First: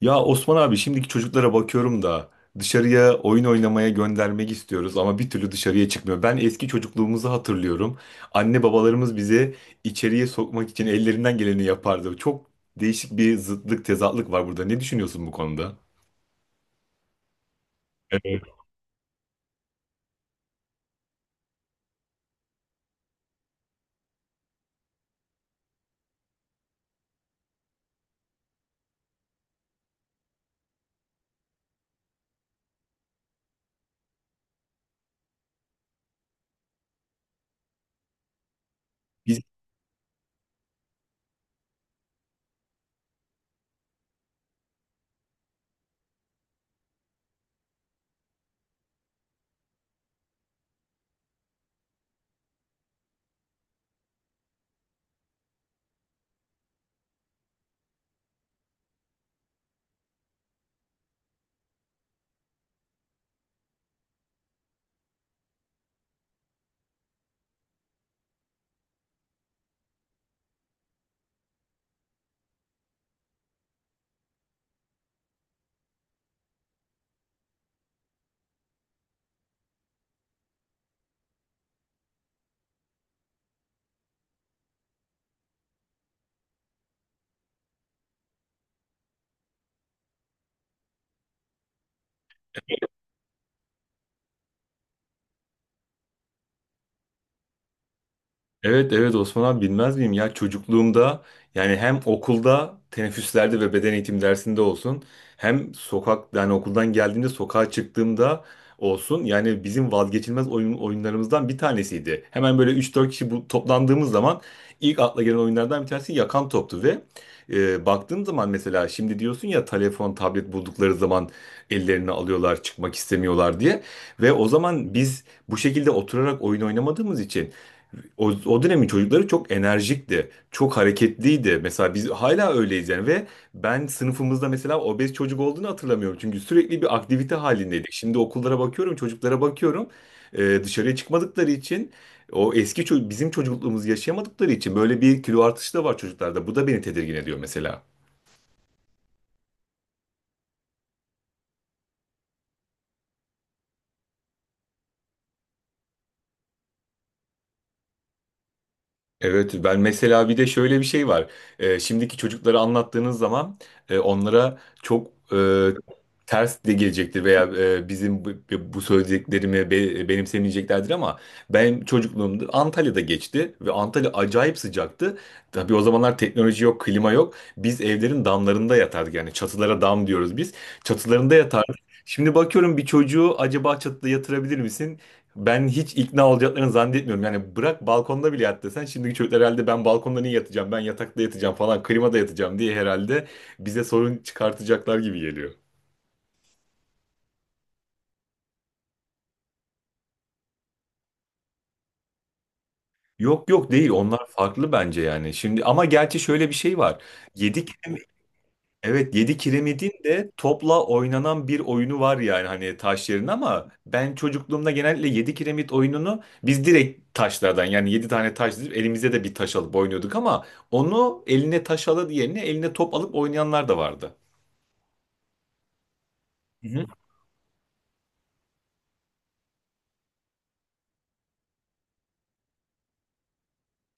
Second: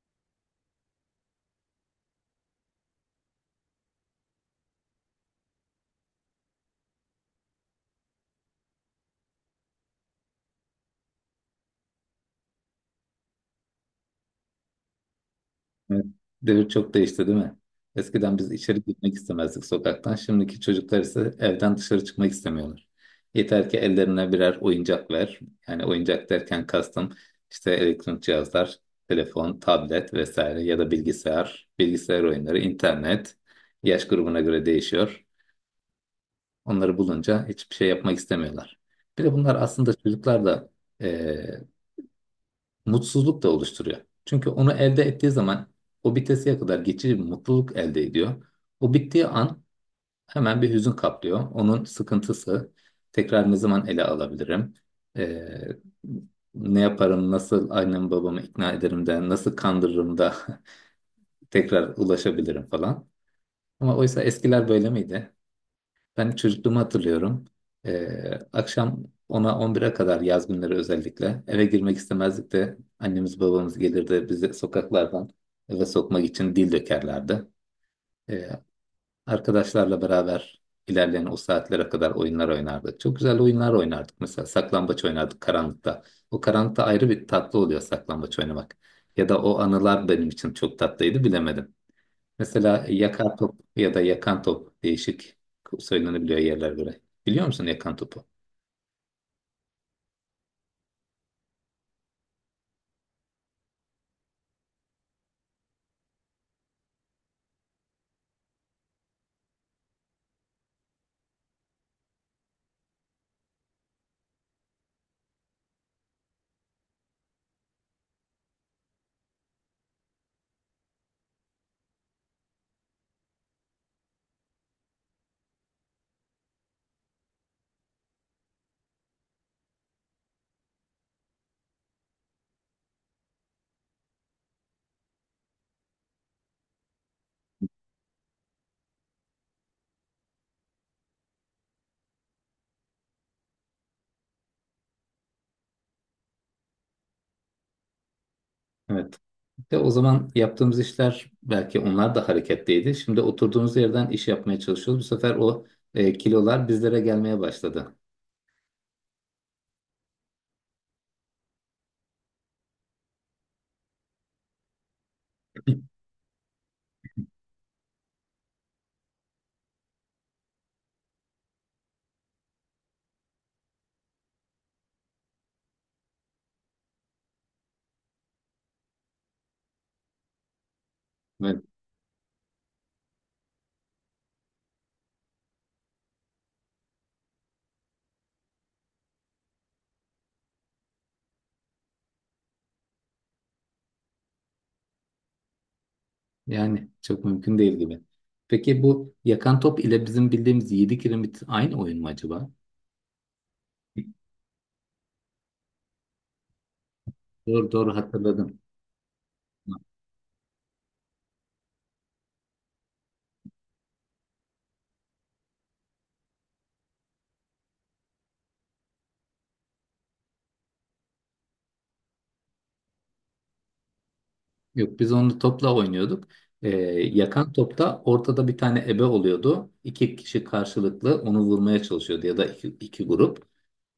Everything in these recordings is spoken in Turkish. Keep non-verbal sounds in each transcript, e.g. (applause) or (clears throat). Ya Osman abi şimdiki çocuklara bakıyorum da dışarıya oyun oynamaya göndermek istiyoruz ama bir türlü dışarıya çıkmıyor. Ben eski çocukluğumuzu hatırlıyorum. Anne babalarımız bizi içeriye sokmak için ellerinden geleni yapardı. Çok değişik bir zıtlık, tezatlık var burada. Ne düşünüyorsun bu konuda? Evet, devir çok değişti değil mi? Eskiden Evet. biz içeri gitmek istemezdik sokaktan. Şimdiki çocuklar ise evden dışarı çıkmak istemiyorlar. Yeter ki ellerine birer oyuncak ver. Yani oyuncak derken kastım işte elektronik cihazlar, telefon, tablet vesaire ya da bilgisayar oyunları, internet. Yaş grubuna göre değişiyor. Onları bulunca hiçbir şey yapmak istemiyorlar. Bir de bunlar aslında çocuklar da mutsuzluk da oluşturuyor. Çünkü onu elde ettiği zaman o bitesiye kadar geçici bir mutluluk elde ediyor. O bittiği an hemen bir hüzün kaplıyor. Onun sıkıntısı tekrar ne zaman ele alabilirim? Ee, Ne yaparım, nasıl annemi babamı ikna ederim de, nasıl kandırırım da (laughs) tekrar ulaşabilirim falan. Ama oysa eskiler böyle miydi? Ben çocukluğumu hatırlıyorum. Ee, Akşam 10'a 11'e kadar yaz günleri özellikle eve girmek istemezdik de annemiz babamız gelirdi bizi sokaklardan eve sokmak için dil dökerlerdi. Ee, Arkadaşlarla beraber ilerleyen o saatlere kadar oyunlar oynardık. Çok güzel oyunlar oynardık. Mesela saklambaç oynardık karanlıkta. O karanlıkta ayrı bir tatlı oluyor saklambaç oynamak. Ya da o anılar benim için çok tatlıydı bilemedim. Mesela yakar top ya da yakan top değişik söylenebiliyor yerler göre. Biliyor musun yakan topu? Evet, evet Osman abi bilmez miyim ya, çocukluğumda yani hem okulda teneffüslerde ve beden eğitim dersinde olsun, hem sokak yani okuldan geldiğimde sokağa çıktığımda olsun, yani bizim vazgeçilmez oyunlarımızdan bir tanesiydi. Hemen böyle üç dört kişi bu, toplandığımız zaman ilk akla gelen oyunlardan bir tanesi yakan toptu ve baktığım zaman mesela şimdi diyorsun ya, telefon tablet buldukları zaman ellerini alıyorlar çıkmak istemiyorlar diye, ve o zaman biz bu şekilde oturarak oyun oynamadığımız için o dönemin çocukları çok enerjikti, çok hareketliydi. Mesela biz hala öyleyiz yani. Ve ben sınıfımızda mesela obez çocuk olduğunu hatırlamıyorum. Çünkü sürekli bir aktivite halindeydik. Şimdi okullara bakıyorum, çocuklara bakıyorum. Dışarıya çıkmadıkları için o eski bizim çocukluğumuzu yaşayamadıkları için böyle bir kilo artışı da var çocuklarda. Bu da beni tedirgin ediyor mesela. Evet. De o zaman yaptığımız işler belki onlar da hareketliydi. Şimdi oturduğumuz yerden iş yapmaya çalışıyoruz. Bu sefer o kilolar bizlere gelmeye başladı. Evet, ben mesela bir de şöyle bir şey var. Şimdiki çocuklara anlattığınız zaman onlara çok (laughs) ters de gelecektir, veya bizim bu, bu söylediklerimi benimsemeyeceklerdir ama benim çocukluğumda Antalya'da geçti ve Antalya acayip sıcaktı. Tabii o zamanlar teknoloji yok, klima yok. Biz evlerin damlarında yatardık, yani çatılara dam diyoruz biz. Çatılarında Evet. yatardık. Şimdi bakıyorum, bir çocuğu acaba çatıda yatırabilir misin? Ben hiç ikna olacaklarını zannetmiyorum. Yani bırak balkonda bile yat desen, şimdiki çocuklar herhalde ben balkonda niye yatacağım? Ben yatakta yatacağım falan, klimada yatacağım diye herhalde bize sorun çıkartacaklar gibi geliyor. Yani çok mümkün değil gibi. Peki bu yakan top ile bizim bildiğimiz 7 kiremit aynı oyun mu acaba? Yok yok, değil, onlar (laughs) farklı bence yani. Şimdi ama gerçi şöyle bir şey var. Yedik. Doğru doğru, hatırladım. Evet, 7 kiremidin de topla oynanan bir oyunu var yani, hani taş yerine, ama ben çocukluğumda genellikle 7 kiremit oyununu biz direkt taşlardan, yani 7 tane taş dizip elimize de bir taş alıp oynuyorduk, ama onu eline taş alıp yerine eline top alıp oynayanlar da vardı. Yok biz onu topla oynuyorduk. Hı Ee, hı. Yakan topta ortada bir tane ebe oluyordu. İki kişi karşılıklı onu vurmaya çalışıyordu ya da iki grup.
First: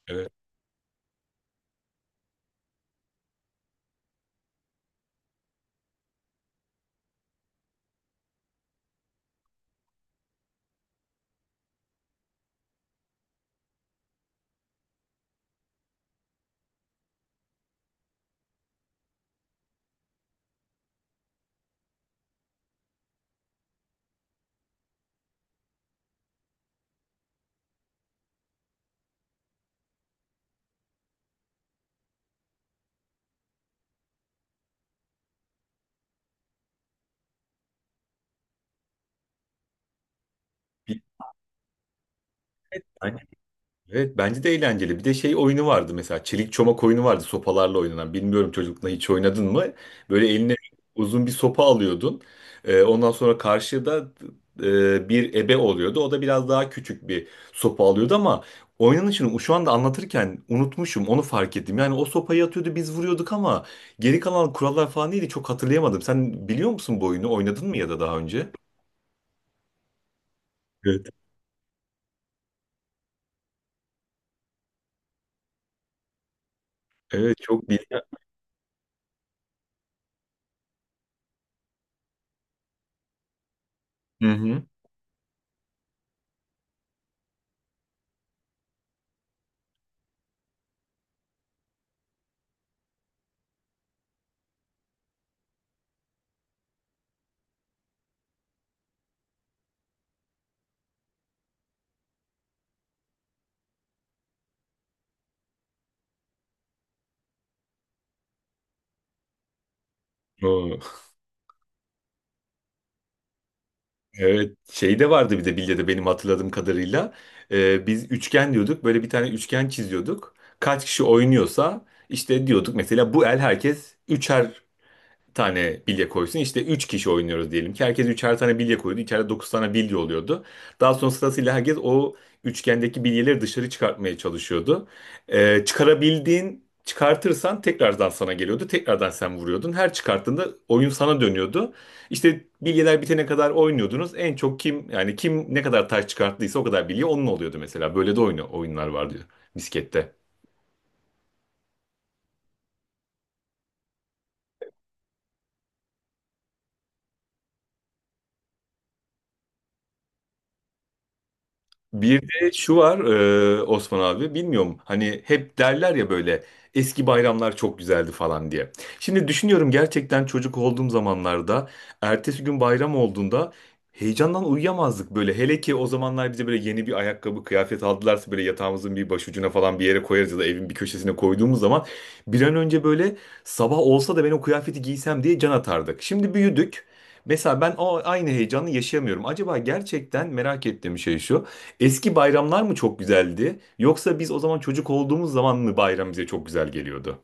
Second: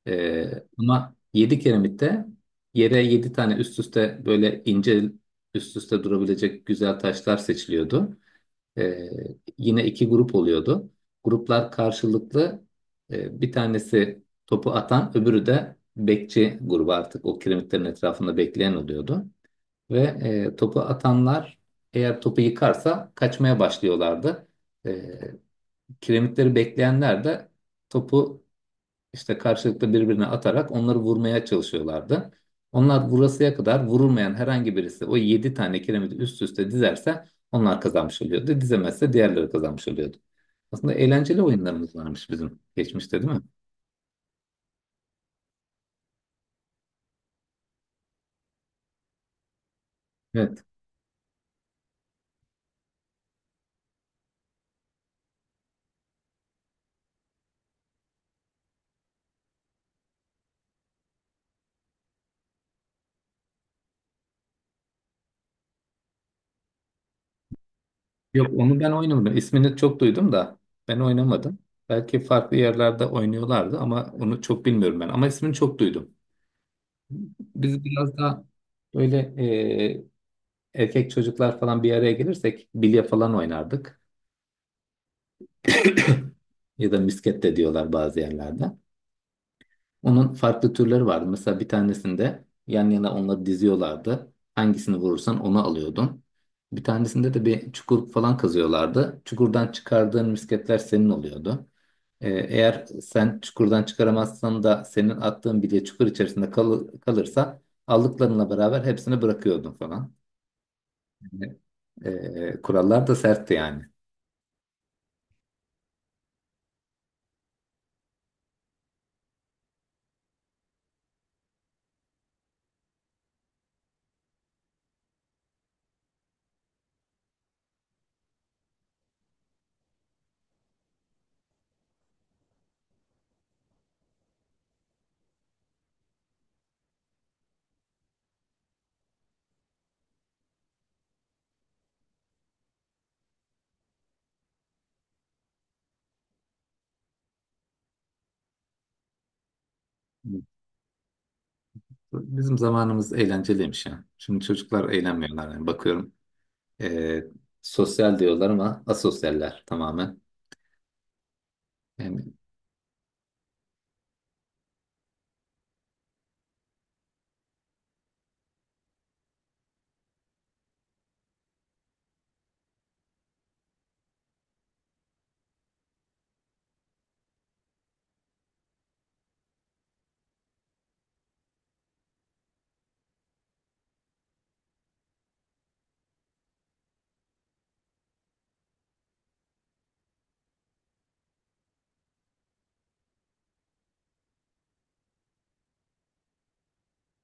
Evet. Ee, Ama yedi kiremitte yere yedi tane üst üste böyle ince üst üste durabilecek güzel taşlar seçiliyordu. Ee, Yine iki grup oluyordu. Gruplar karşılıklı bir tanesi topu atan öbürü de bekçi grubu artık o kiremitlerin etrafında bekleyen oluyordu. Ve topu atanlar eğer topu yıkarsa kaçmaya başlıyorlardı. E, Kiremitleri bekleyenler de topu işte karşılıklı birbirine atarak onları vurmaya çalışıyorlardı. Onlar vurasıya kadar vurulmayan herhangi birisi o 7 tane kiremiti üst üste dizerse onlar kazanmış oluyordu. Dizemezse diğerleri kazanmış oluyordu. Aslında eğlenceli oyunlarımız varmış bizim geçmişte değil mi? Evet, bence de eğlenceli. Bir de şey oyunu vardı, mesela çelik çomak oyunu vardı sopalarla oynanan. Bilmiyorum, çocukluğunda hiç oynadın mı? Böyle eline Evet. uzun bir sopa alıyordun. Ondan sonra karşıda bir ebe oluyordu. O da biraz daha küçük bir sopa alıyordu ama oynanışını şu anda anlatırken unutmuşum, onu fark ettim. Yani o sopayı atıyordu, biz vuruyorduk, ama geri kalan kurallar falan neydi çok hatırlayamadım. Sen biliyor musun bu oyunu? Oynadın mı ya da daha önce? Yok onu ben oynamadım. İsmini çok duydum da ben Evet. oynamadım. Belki farklı yerlerde oynuyorlardı ama onu çok bilmiyorum ben. Ama ismini çok duydum. Evet, çok Biz bilgi. biraz daha böyle erkek çocuklar falan bir araya gelirsek bilye falan oynardık. Hı (coughs) hı. (clears throat) Ya da misket de diyorlar bazı yerlerde. Onun farklı türleri vardı. Mesela bir tanesinde yan yana onları diziyorlardı. Hangisini vurursan onu alıyordun. Bir tanesinde de bir çukur falan kazıyorlardı. Çukurdan çıkardığın misketler senin oluyordu. Eğer sen çukurdan çıkaramazsan da senin attığın bilye çukur içerisinde kalırsa aldıklarınla beraber hepsini bırakıyordun falan. Oo. Yani, kurallar da sertti yani. Evet, şey de vardı bir de bilyede benim hatırladığım kadarıyla. Biz üçgen diyorduk. Böyle bir tane üçgen çiziyorduk. Kaç kişi oynuyorsa işte diyorduk mesela, bu el herkes üçer tane bilye koysun. İşte 3 kişi oynuyoruz diyelim ki. Herkes üçer tane bilye koydu. İçeride 9 tane bilye oluyordu. Daha sonra sırasıyla herkes o üçgendeki bilyeleri dışarı çıkartmaya çalışıyordu. Çıkarabildiğin, çıkartırsan tekrardan sana geliyordu. Tekrardan sen vuruyordun. Her çıkarttığında oyun sana dönüyordu. İşte bilyeler bitene kadar oynuyordunuz. En çok kim, yani kim ne kadar taş çıkarttıysa o kadar bilye onun oluyordu mesela. Böyle de oyunlar vardı bisiklette. Bizim zamanımız eğlenceliymiş ya. Şimdi çocuklar eğlenmiyorlar yani bakıyorum. Ee, Sosyal diyorlar ama asosyaller tamamen. Bir Yani, de şu var, Osman abi, bilmiyorum, hani hep derler ya böyle eski bayramlar çok güzeldi falan diye. Şimdi düşünüyorum, gerçekten çocuk olduğum zamanlarda ertesi gün bayram olduğunda heyecandan uyuyamazdık böyle. Hele ki o zamanlar bize böyle yeni bir ayakkabı kıyafet aldılarsa, böyle yatağımızın bir başucuna falan bir yere koyarız ya da evin bir köşesine koyduğumuz zaman bir an önce böyle sabah olsa da ben o kıyafeti giysem diye can atardık. Şimdi büyüdük. Mesela ben o aynı heyecanı yaşayamıyorum. Acaba gerçekten merak ettiğim şey şu. Eski bayramlar mı çok güzeldi? Yoksa biz o zaman çocuk olduğumuz zaman mı bayram bize çok güzel geliyordu?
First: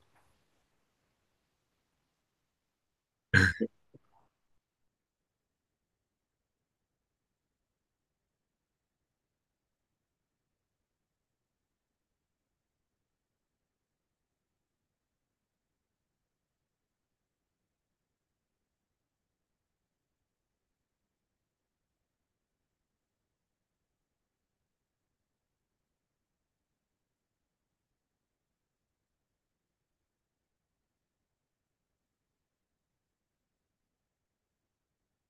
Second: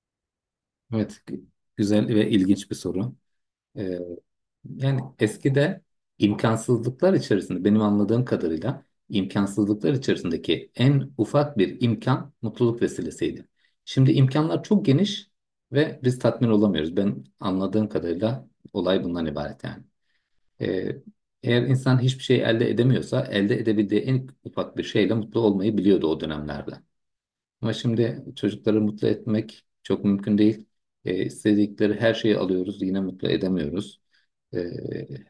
evet, güzel ve ilginç bir soru. Ee, Yani eskide benim anladığım kadarıyla imkansızlıklar içerisindeki en ufak bir imkan mutluluk vesilesiydi. Şimdi imkanlar çok geniş ve biz tatmin olamıyoruz. Ben anladığım kadarıyla olay bundan ibaret yani. Ee, Eğer insan hiçbir şey elde edemiyorsa, elde edebildiği en ufak bir şeyle mutlu olmayı biliyordu o dönemlerde. Ama şimdi çocukları mutlu etmek çok mümkün değil. İstedikleri her şeyi alıyoruz, yine mutlu edemiyoruz. E,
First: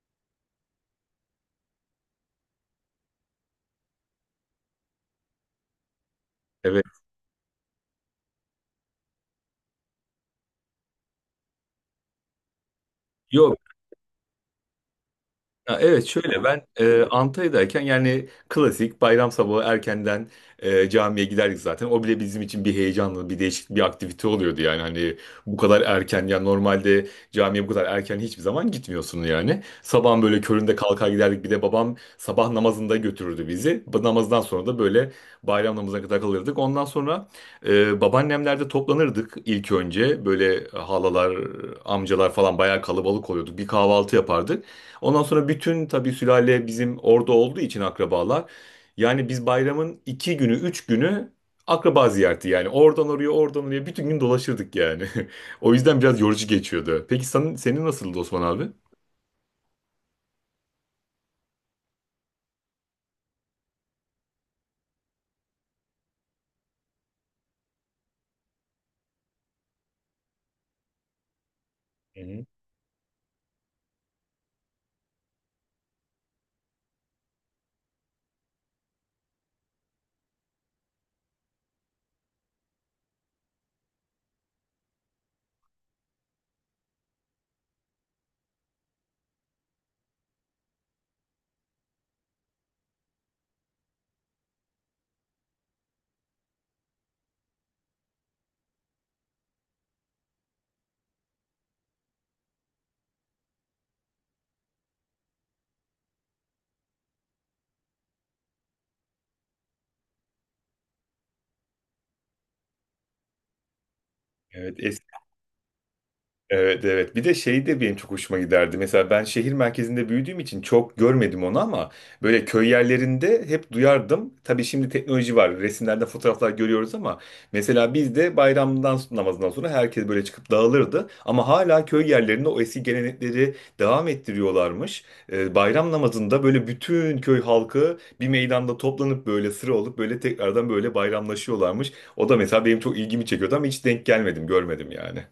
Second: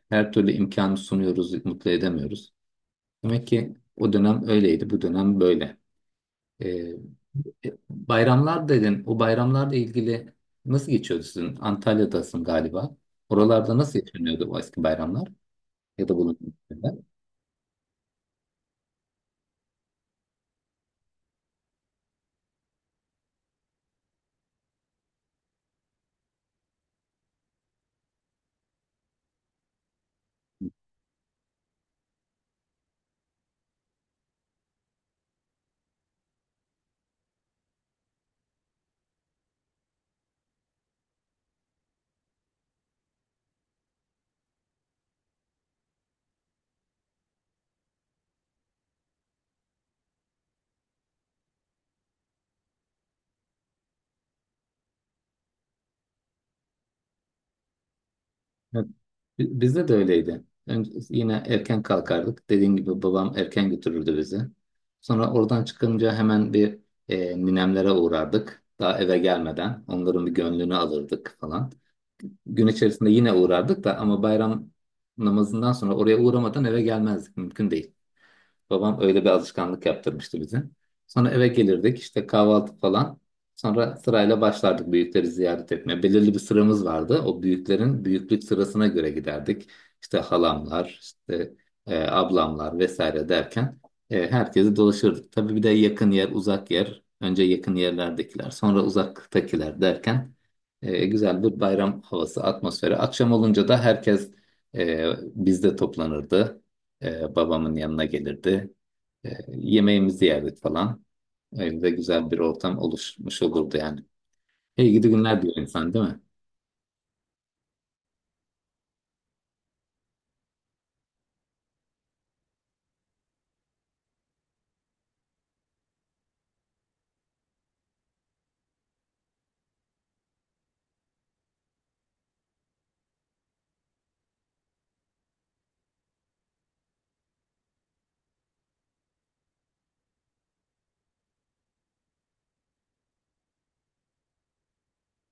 Her türlü imkanı sunuyoruz, mutlu edemiyoruz. Demek ki o dönem öyleydi, bu dönem böyle. E, Evet. Bayramlar dedin, o bayramlarla ilgili nasıl geçiyordu sizin? Antalya'dasın galiba. Yok. Oralarda nasıl yaşanıyordu o eski bayramlar Ya evet, ya da bunun? şöyle, ben Antalya'dayken yani klasik bayram sabahı erkenden camiye giderdik zaten. O bile bizim için bir heyecanlı bir değişik bir aktivite oluyordu, yani hani bu kadar erken, yani normalde camiye bu kadar erken hiçbir zaman gitmiyorsun yani. Sabahın böyle köründe kalkar giderdik, bir de babam sabah namazında götürürdü bizi. Bu namazdan sonra da böyle bayram namazına kadar kalırdık. Ondan sonra babaannemlerde toplanırdık ilk önce, böyle halalar, amcalar falan, bayağı kalabalık oluyorduk. Bir kahvaltı yapardık. Ondan sonra bütün tabii sülale bizim orada olduğu için akrabalar. Yani biz bayramın iki günü, üç günü akraba ziyareti yani. Oradan oraya, oradan oraya bütün gün dolaşırdık yani. (laughs) O yüzden biraz yorucu geçiyordu. Peki senin nasıldı Osman abi? Evet. Bizde de öyleydi. Önce yine erken kalkardık. Dediğim gibi babam erken götürürdü bizi. Sonra oradan çıkınca hemen bir ninemlere uğrardık. Daha eve gelmeden onların bir gönlünü alırdık falan. Hı hı. Gün içerisinde yine uğrardık da ama bayram namazından sonra oraya uğramadan eve gelmezdik. Mümkün değil. Babam öyle bir alışkanlık yaptırmıştı bize. Sonra eve gelirdik işte kahvaltı falan. Sonra sırayla başlardık büyükleri ziyaret etmeye. Belirli bir sıramız vardı. O büyüklerin büyüklük sırasına göre giderdik. İşte halamlar, işte ablamlar vesaire derken herkesi dolaşırdık. Tabii bir de yakın yer, uzak yer. Önce yakın yerlerdekiler, sonra uzaktakiler derken güzel bir bayram havası, atmosferi. Akşam olunca da herkes e, bizde toplanırdı. Babamın yanına gelirdi. Yemeğimizi yerdik falan. Evde güzel bir ortam oluşmuş olurdu yani. Evet. İyi gidi günler diyor insan değil mi? Evet, evet, bir de şey de benim çok hoşuma giderdi. Mesela ben şehir merkezinde büyüdüğüm için çok görmedim onu ama böyle köy yerlerinde hep duyardım. Tabii şimdi teknoloji var. Resimlerde fotoğraflar görüyoruz ama mesela bizde de bayramdan namazından sonra herkes böyle çıkıp dağılırdı. Ama hala köy yerlerinde o eski gelenekleri devam ettiriyorlarmış. Bayram namazında böyle bütün köy halkı bir meydanda toplanıp böyle sıra olup böyle tekrardan böyle bayramlaşıyorlarmış. O da mesela benim çok ilgimi çekiyordu ama hiç denk gelmedim, görmedim yani.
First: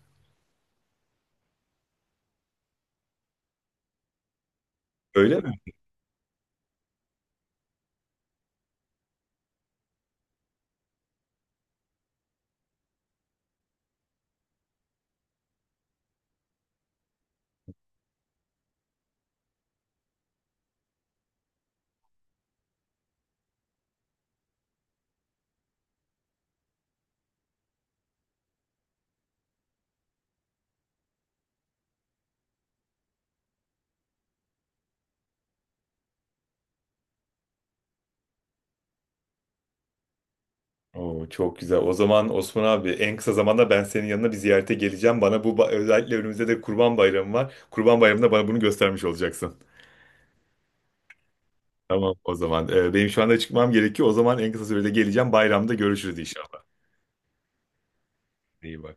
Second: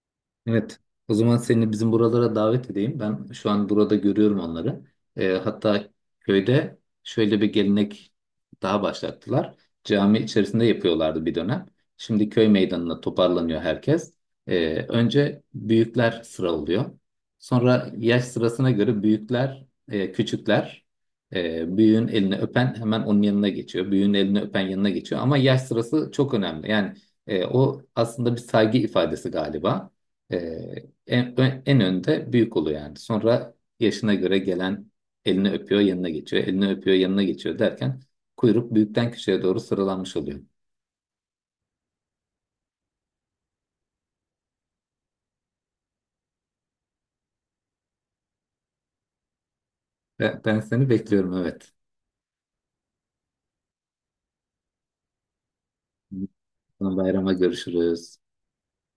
Evet. O zaman seni bizim buralara davet edeyim. Ben şu an burada görüyorum onları. Öyle mi? Hatta köyde şöyle bir gelenek daha başlattılar. Cami içerisinde yapıyorlardı bir dönem. Şimdi köy meydanına toparlanıyor herkes. Önce büyükler sıralıyor. Sonra yaş sırasına göre büyükler, küçükler, büyüğün elini öpen hemen onun yanına geçiyor. Büyüğün elini öpen yanına geçiyor. Ama yaş sırası çok önemli. Yani o aslında bir saygı ifadesi galiba. Ee, en, en önde büyük oluyor yani. Sonra yaşına göre gelen elini öpüyor, yanına geçiyor. Elini öpüyor, yanına geçiyor derken kuyruk büyükten küçüğe doğru sıralanmış oluyor. Oo, çok güzel. O zaman Osman abi en kısa zamanda ben senin yanına bir ziyarete geleceğim. Bana bu özellikle önümüzde de Kurban Bayramı var. Kurban Bayramı'nda bana bunu göstermiş olacaksın. Ve ben seni bekliyorum, evet. Tamam o zaman. Benim şu anda çıkmam gerekiyor. O zaman en kısa sürede geleceğim. Bayramda görüşürüz inşallah. Bayrama görüşürüz. İyi bak.